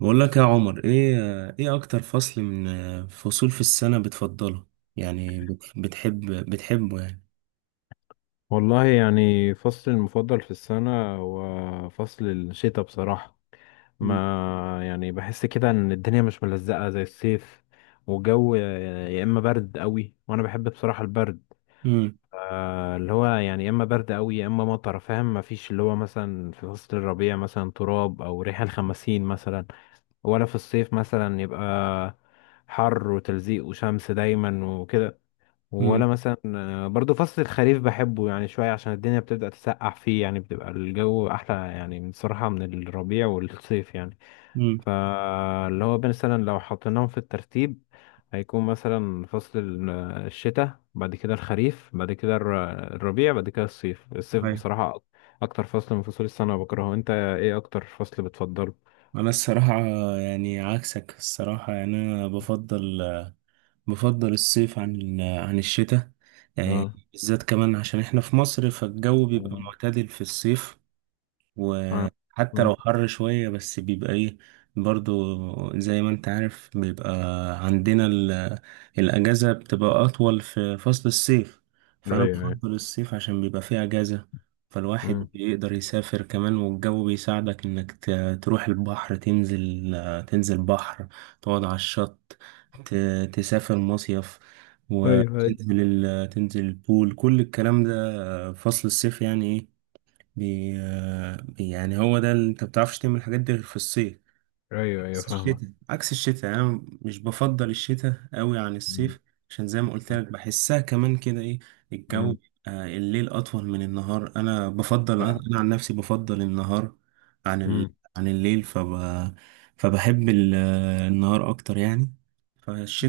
بقول لك يا عمر ايه اكتر فصل من فصول في السنة بتفضله؟ يعني بتحبه يعني؟ والله يعني فصل المفضل في السنة هو فصل الشتاء بصراحة. ما مم. يعني بحس كده ان الدنيا مش ملزقة زي الصيف. والجو يا اما برد قوي، وانا بحب بصراحة البرد. مم. اللي هو يعني يا اما برد قوي يا اما مطر، فاهم؟ ما فيش اللي هو مثلا في فصل الربيع مثلا تراب او ريحة الخمسين مثلا. ولا في الصيف مثلا يبقى حر وتلزيق وشمس دايما وكده. ولا مم. مثلا برضو فصل الخريف بحبه يعني شوية عشان الدنيا بتبدأ تسقع فيه، يعني بتبقى الجو أحلى يعني بصراحة من الربيع والصيف يعني. مم. فاللي هو مثلا لو حطيناهم في الترتيب، هيكون مثلا فصل الشتاء، بعد كده الخريف، بعد كده الربيع، بعد كده الصيف. الصيف ايوه. بصراحة أكتر فصل من فصول السنة بكرهه. أنت إيه أكتر فصل بتفضله؟ انا الصراحة، يعني عكسك الصراحة. يعني انا بفضل الصيف عن الشتاء، يعني اه. بالذات كمان عشان احنا في مصر، فالجو بيبقى تمام. معتدل في الصيف. اه. وحتى لو مم. حر شوية بس بيبقى ايه، برضو زي ما انت عارف بيبقى عندنا ال- الأجازة بتبقى أطول في فصل الصيف، أيوه فأنا أيوه. بفضل الصيف عشان بيبقى فيه أجازة. فالواحد مم. بيقدر يسافر كمان، والجو بيساعدك إنك تروح البحر، تنزل بحر، تقعد على الشط، تسافر مصيف، ايوه ايوه. وتنزل ال- تنزل البول. كل الكلام ده فصل الصيف، يعني إيه. يعني هو ده اللي انت بتعرفش تعمل الحاجات دي غير في الصيف. أيوه أيوه بس فاهمك. الشتاء عكس الشتاء، يعني انا مش بفضل الشتاء قوي عن مم. الصيف، عشان زي ما قلت لك بحسها كمان كده ايه، الجو. مم. الليل اطول من النهار. انا بفضل انا آه. أنا عن نفسي بفضل النهار مم. عن الليل. فبحب ال... آه، النهار اكتر يعني.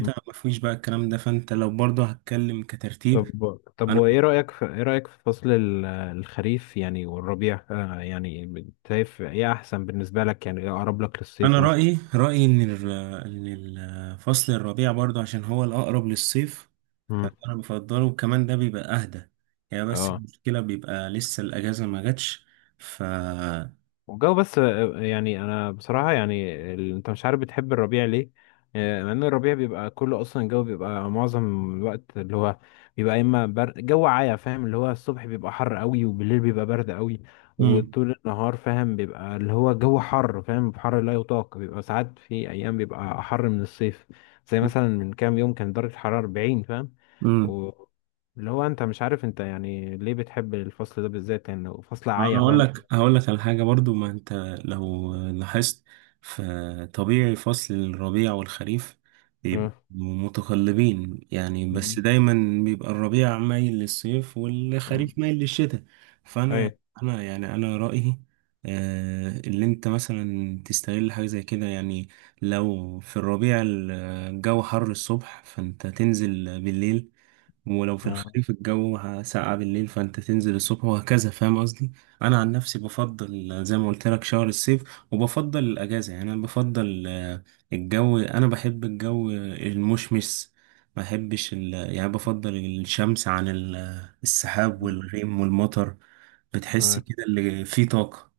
مم. ما فيش بقى الكلام ده، فانت لو برضه هتكلم كترتيب. طب وايه رأيك في ايه رأيك في فصل الخريف يعني والربيع، يعني شايف ايه احسن بالنسبة لك يعني؟ ايه اقرب لك للصيف انا مثلا؟ رايي ان الفصل الربيع برضه، عشان هو الاقرب للصيف، مم. فانا بفضله. وكمان ده بيبقى اهدى يعني، بس اه. المشكله بيبقى لسه الاجازه ما جاتش. ف والجو بس، يعني انا بصراحه يعني انت مش عارف بتحب الربيع ليه؟ مع ان الربيع بيبقى كله اصلا الجو بيبقى معظم الوقت اللي هو بيبقى يا اما برد جو عايا فاهم، اللي هو الصبح بيبقى حر قوي وبالليل بيبقى برد قوي. وطول النهار فاهم بيبقى اللي هو جو حر فاهم، حر لا يطاق، بيبقى ساعات في ايام بيبقى حر من الصيف. زي مثلا من كام يوم كان درجه الحراره 40 فاهم. امم و اللي هو انت مش عارف انت يعني ليه بتحب الفصل ده بالذات يعني؟ فصل انا عايا هقول فاهم. لك هقول لك على حاجه. برضو ما انت لو لاحظت، فطبيعي فصل الربيع والخريف بيبقوا آه. متقلبين يعني، بس دايما بيبقى الربيع مايل للصيف مم. والخريف مايل للشتاء. فانا ايوه. انا يعني انا رايي اللي انت مثلا تستغل حاجه زي كده يعني. لو في الربيع الجو حر الصبح، فانت تنزل بالليل. ولو في آه. الخريف الجو ساقع بالليل، فانت تنزل الصبح، وهكذا. فاهم قصدي. انا عن نفسي بفضل زي ما قلت لك شهر الصيف، وبفضل الاجازه. يعني انا بفضل الجو. انا بحب الجو المشمس، ما بحبش ال... يعني بفضل الشمس عن ال... السحاب مم. والغيم والمطر. بتحس آه. كده اللي فيه طاقه.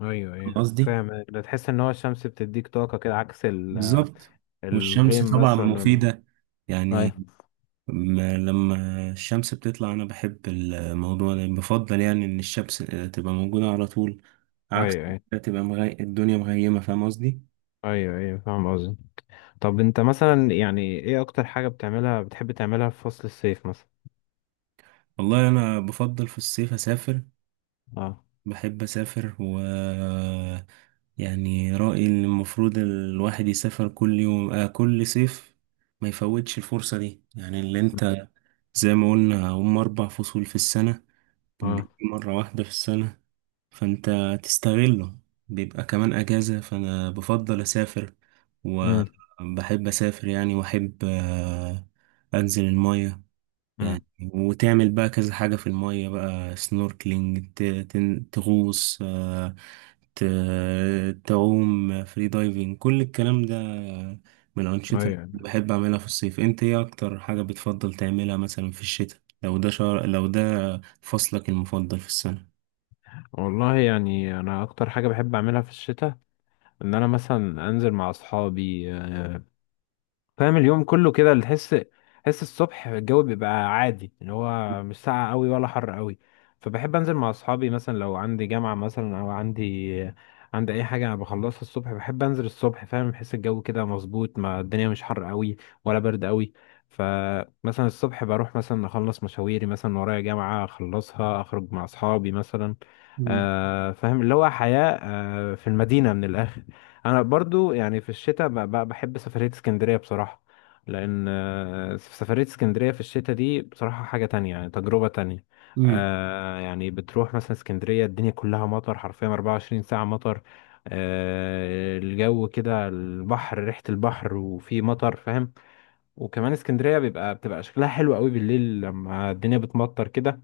ايوه فاهم ايوه قصدي. فاهم. ده تحس ان هو الشمس بتديك طاقة كده، عكس بالظبط. والشمس الغيم طبعا مثلا. مفيده يعني. ايوه لما الشمس بتطلع، انا بحب الموضوع ده. بفضل يعني ان الشمس تبقى موجودة على طول، عكس ايوه. ايوه ما تبقى الدنيا مغيمة. فاهم قصدي. ايوه. ايوه فاهم قصدي. طب انت مثلا يعني ايه اكتر حاجة بتعملها، بتحب تعملها في فصل الصيف مثلا؟ والله انا بفضل في الصيف اسافر. اه. بحب اسافر يعني رأيي ان المفروض الواحد يسافر كل يوم آه كل صيف، ما يفوتش الفرصة دي يعني. اللي انت زي ما قلنا، هم اربع فصول في السنة، اه. بيجي مرة واحدة في السنة، فانت تستغله. بيبقى كمان اجازة، فانا بفضل اسافر امم. وبحب اسافر يعني. واحب انزل المية يعني، امم. وتعمل بقى كذا حاجة في المية بقى: سنوركلينج، تغوص، تعوم، فري دايفنج. كل الكلام ده من الأنشطة اللي ايوه. بحب أعملها في الصيف. أنت إيه أكتر حاجة بتفضل تعملها مثلا في الشتاء؟ لو ده شهر، لو ده فصلك المفضل في السنة. والله يعني انا اكتر حاجه بحب اعملها في الشتاء ان انا مثلا انزل مع اصحابي. فاهم؟ اليوم كله كده اللي تحس، تحس الصبح الجو بيبقى عادي اللي هو مش ساقع قوي ولا حر قوي. فبحب انزل مع اصحابي مثلا لو عندي جامعة مثلا او عندي اي حاجة انا بخلصها الصبح. بحب انزل الصبح فاهم، بحس الجو كده مظبوط، ما الدنيا مش حر قوي ولا برد قوي. فمثلا الصبح بروح مثلا اخلص مشاويري مثلا، ورايا جامعة اخلصها، اخرج مع اصحابي مثلا. آه فاهم اللي هو حياة في المدينة من الاخر. انا برضو يعني في الشتاء بحب سفرية اسكندرية بصراحة، لان سفرية اسكندرية في الشتاء دي بصراحة حاجة تانية يعني، تجربة تانية. مم. يعني بتروح مثلا اسكندرية الدنيا كلها مطر، حرفيا 24 ساعة مطر. الجو كده البحر ريحة البحر وفي مطر فاهم. وكمان اسكندرية بيبقى بتبقى شكلها حلو قوي بالليل لما الدنيا بتمطر كده.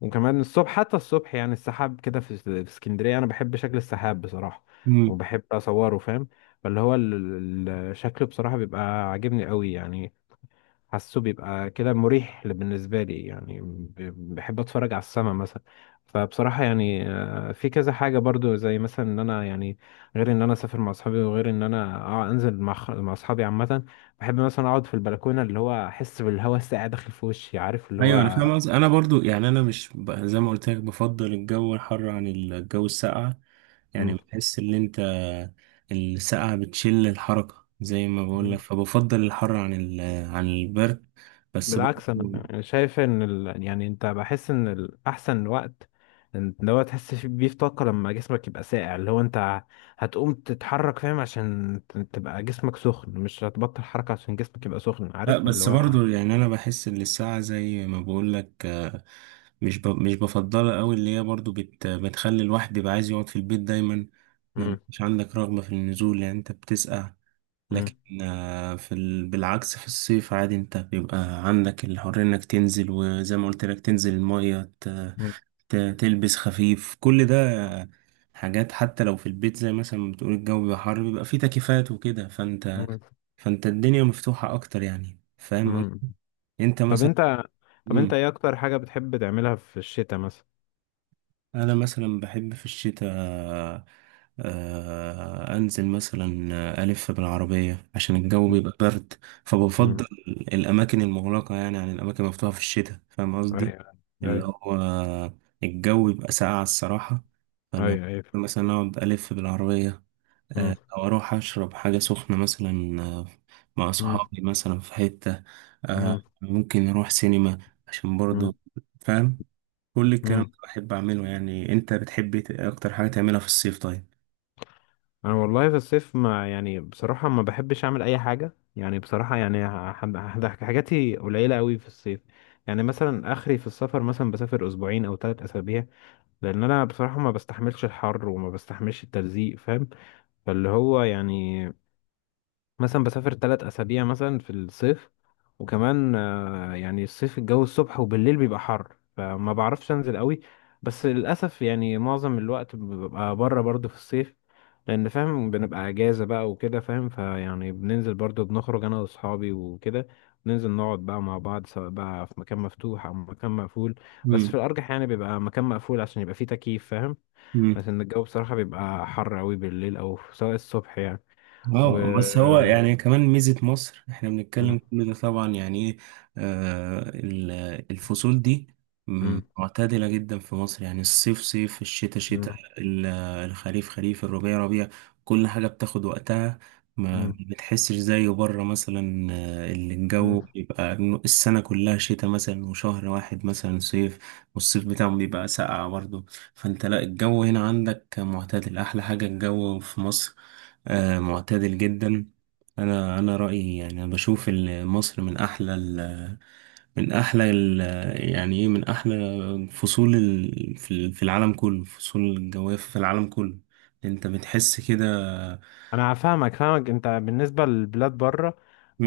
وكمان الصبح، حتى الصبح يعني السحاب كده في اسكندرية أنا بحب شكل السحاب بصراحة، مم. وبحب أصوره فاهم. فاللي هو الشكل بصراحة بيبقى عاجبني قوي يعني. حاسه بيبقى كده مريح بالنسبة لي يعني، بحب اتفرج على السما مثلا. فبصراحة يعني في كذا حاجة برضو زي مثلا ان انا يعني، غير ان انا اسافر مع اصحابي وغير ان انا انزل مع مع اصحابي عامة. بحب مثلا اقعد في البلكونة اللي هو احس بالهواء الساقع داخل في وشي، عارف اللي ايوه. انا هو. فاهم قصدي. انا برضو، يعني انا مش زي ما قلت لك بفضل الجو الحر عن الجو الساقع، يعني بحس ان انت الساقعة بتشل الحركة زي ما بقول لك، مم. فبفضل الحر عن البرد. بس برضو بالعكس انا شايف ان يعني انت بحس ان الاحسن وقت، إن اللي هو تحس بيه في طاقه لما جسمك يبقى ساقع، اللي هو انت هتقوم تتحرك فاهم عشان تبقى جسمك سخن، مش هتبطل حركه عشان جسمك يبقى سخن، آه، عارف اللي بس هو. برضو يعني انا بحس ان الساقعة زي ما بقول لك، مش بفضلها قوي. اللي هي برضو بتخلي الواحد يبقى عايز يقعد في البيت دايما، ما مم. بيبقاش عندك رغبة في النزول يعني، انت بتسقع. لكن مم. بالعكس في الصيف عادي، انت بيبقى عندك الحرية انك تنزل، وزي ما قلت لك تنزل المية، مم. تلبس خفيف كل ده. حاجات حتى لو في البيت زي مثلا ما بتقول الجو بيبقى حر، بيبقى فيه تكييفات وكده. فانت مم. فانت الدنيا مفتوحة اكتر يعني، فاهم مم. قصدي؟ انت طب مثلا انت طب انت ايه اكتر حاجه بتحب تعملها في الشتاء مثلا؟ انا مثلا بحب في الشتاء انزل مثلا الف بالعربيه عشان الجو مم. بيبقى برد، مم. فبفضل الاماكن المغلقه يعني عن الاماكن المفتوحه في الشتاء. فاهم قصدي. ايوه اللي ايوه. هو الجو بيبقى ساقع الصراحه، فانا ايوه ايوه. مثلا اقعد الف بالعربيه، مم. او اروح اشرب حاجه سخنه مثلا مع مم. صحابي مثلا في حته. آه، مم. ممكن اروح سينما عشان برضو، فاهم. كل الكلام مم. ده بحب اعمله يعني. انت بتحب إيه اكتر حاجة تعملها في الصيف، طيب؟ انا والله في الصيف ما يعني بصراحة ما بحبش اعمل اي حاجة يعني بصراحة، يعني حاجاتي قليلة قوي في الصيف. يعني مثلا اخري في السفر مثلا، بسافر اسبوعين او 3 اسابيع، لان انا بصراحة ما بستحملش الحر وما بستحملش التلزيق فاهم. فاللي هو يعني مثلا بسافر 3 اسابيع مثلا في الصيف. وكمان يعني الصيف الجو الصبح وبالليل بيبقى حر، فما بعرفش انزل قوي. بس للاسف يعني معظم الوقت ببقى بره برضو في الصيف، لان فاهم بنبقى اجازه بقى وكده فاهم، فيعني بننزل برضو، بنخرج انا واصحابي وكده. ننزل نقعد بقى مع بعض سواء بقى في مكان مفتوح او مكان مقفول، بس في الارجح يعني بيبقى مكان مقفول عشان يبقى فيه تكييف فاهم. امم بس ان الجو بصراحه بيبقى حر قوي بالليل او سواء الصبح يعني. و اه، بس هو يعني كمان ميزة مصر، احنا بنتكلم كل ده طبعا، يعني ايه، آه، ال- الفصول دي مم. معتدلة جدا في مصر. يعني الصيف صيف، الشتاء شتاء، مم. الخريف خريف، الربيع ربيع. كل حاجة بتاخد وقتها، ما مم. بتحسش زي بره مثلا. اللي الجو مم. بيبقى إنه السنة كلها شتاء مثلا، وشهر واحد مثلا صيف. والصيف بتاعهم بيبقى ساقع برضه. فانت لا، الجو هنا عندك معتدل، احلى حاجة الجو في مصر. معتدل جدا. انا رايي يعني، انا بشوف مصر من احلى ال من احلى ال يعني ايه من احلى فصول ال في العالم كله. فصول الجواف في العالم كله. انت بتحس كده. انا فاهمك انت بالنسبه للبلاد بره.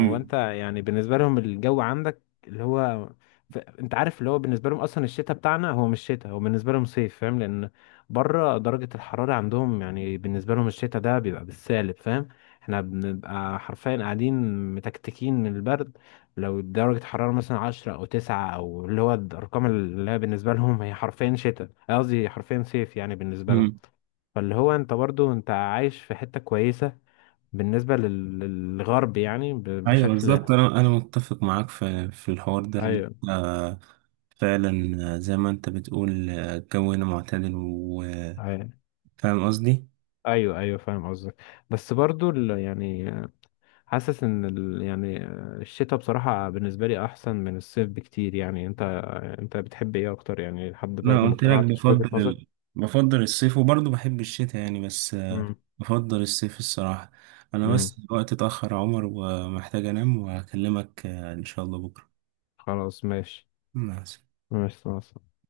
هو انت يعني بالنسبه لهم الجو عندك اللي هو انت عارف اللي هو بالنسبه لهم اصلا الشتاء بتاعنا هو مش شتاء، هو بالنسبه لهم صيف فاهم، لان بره درجه الحراره عندهم يعني بالنسبه لهم الشتاء ده بيبقى بالسالب فاهم. احنا بنبقى حرفيا قاعدين متكتكين من البرد. لو درجه الحراره مثلا 10 او 9 او اللي هو الارقام اللي هي بالنسبه لهم هي حرفيا شتاء، قصدي حرفيا صيف يعني بالنسبه لهم. مم. فاللي هو انت برضو انت عايش في حتة كويسة بالنسبة للغرب يعني، ايوه، بشكل. بالظبط. انا متفق معاك في الحوار ده اللي ايوه انت، فعلا. زي ما انت بتقول، الجو هنا معتدل، وفاهم ايوه. قصدي. ايوه ايوه فاهم قصدك. بس برضو يعني حاسس ان يعني الشتاء بصراحة بالنسبة لي احسن من الصيف بكتير يعني، انت انت بتحب ايه اكتر يعني؟ لحد انا برضو ما قلت لك اقتنعتش بوجهة بفضل نظرك. بفضل الصيف، وبرضه بحب الشتاء يعني، بس امم. بفضل الصيف الصراحة. أنا بس امم. الوقت اتأخر يا عمر، ومحتاج أنام وأكلمك إن شاء الله بكرة. خلاص ماشي. مع ماشي خلاص.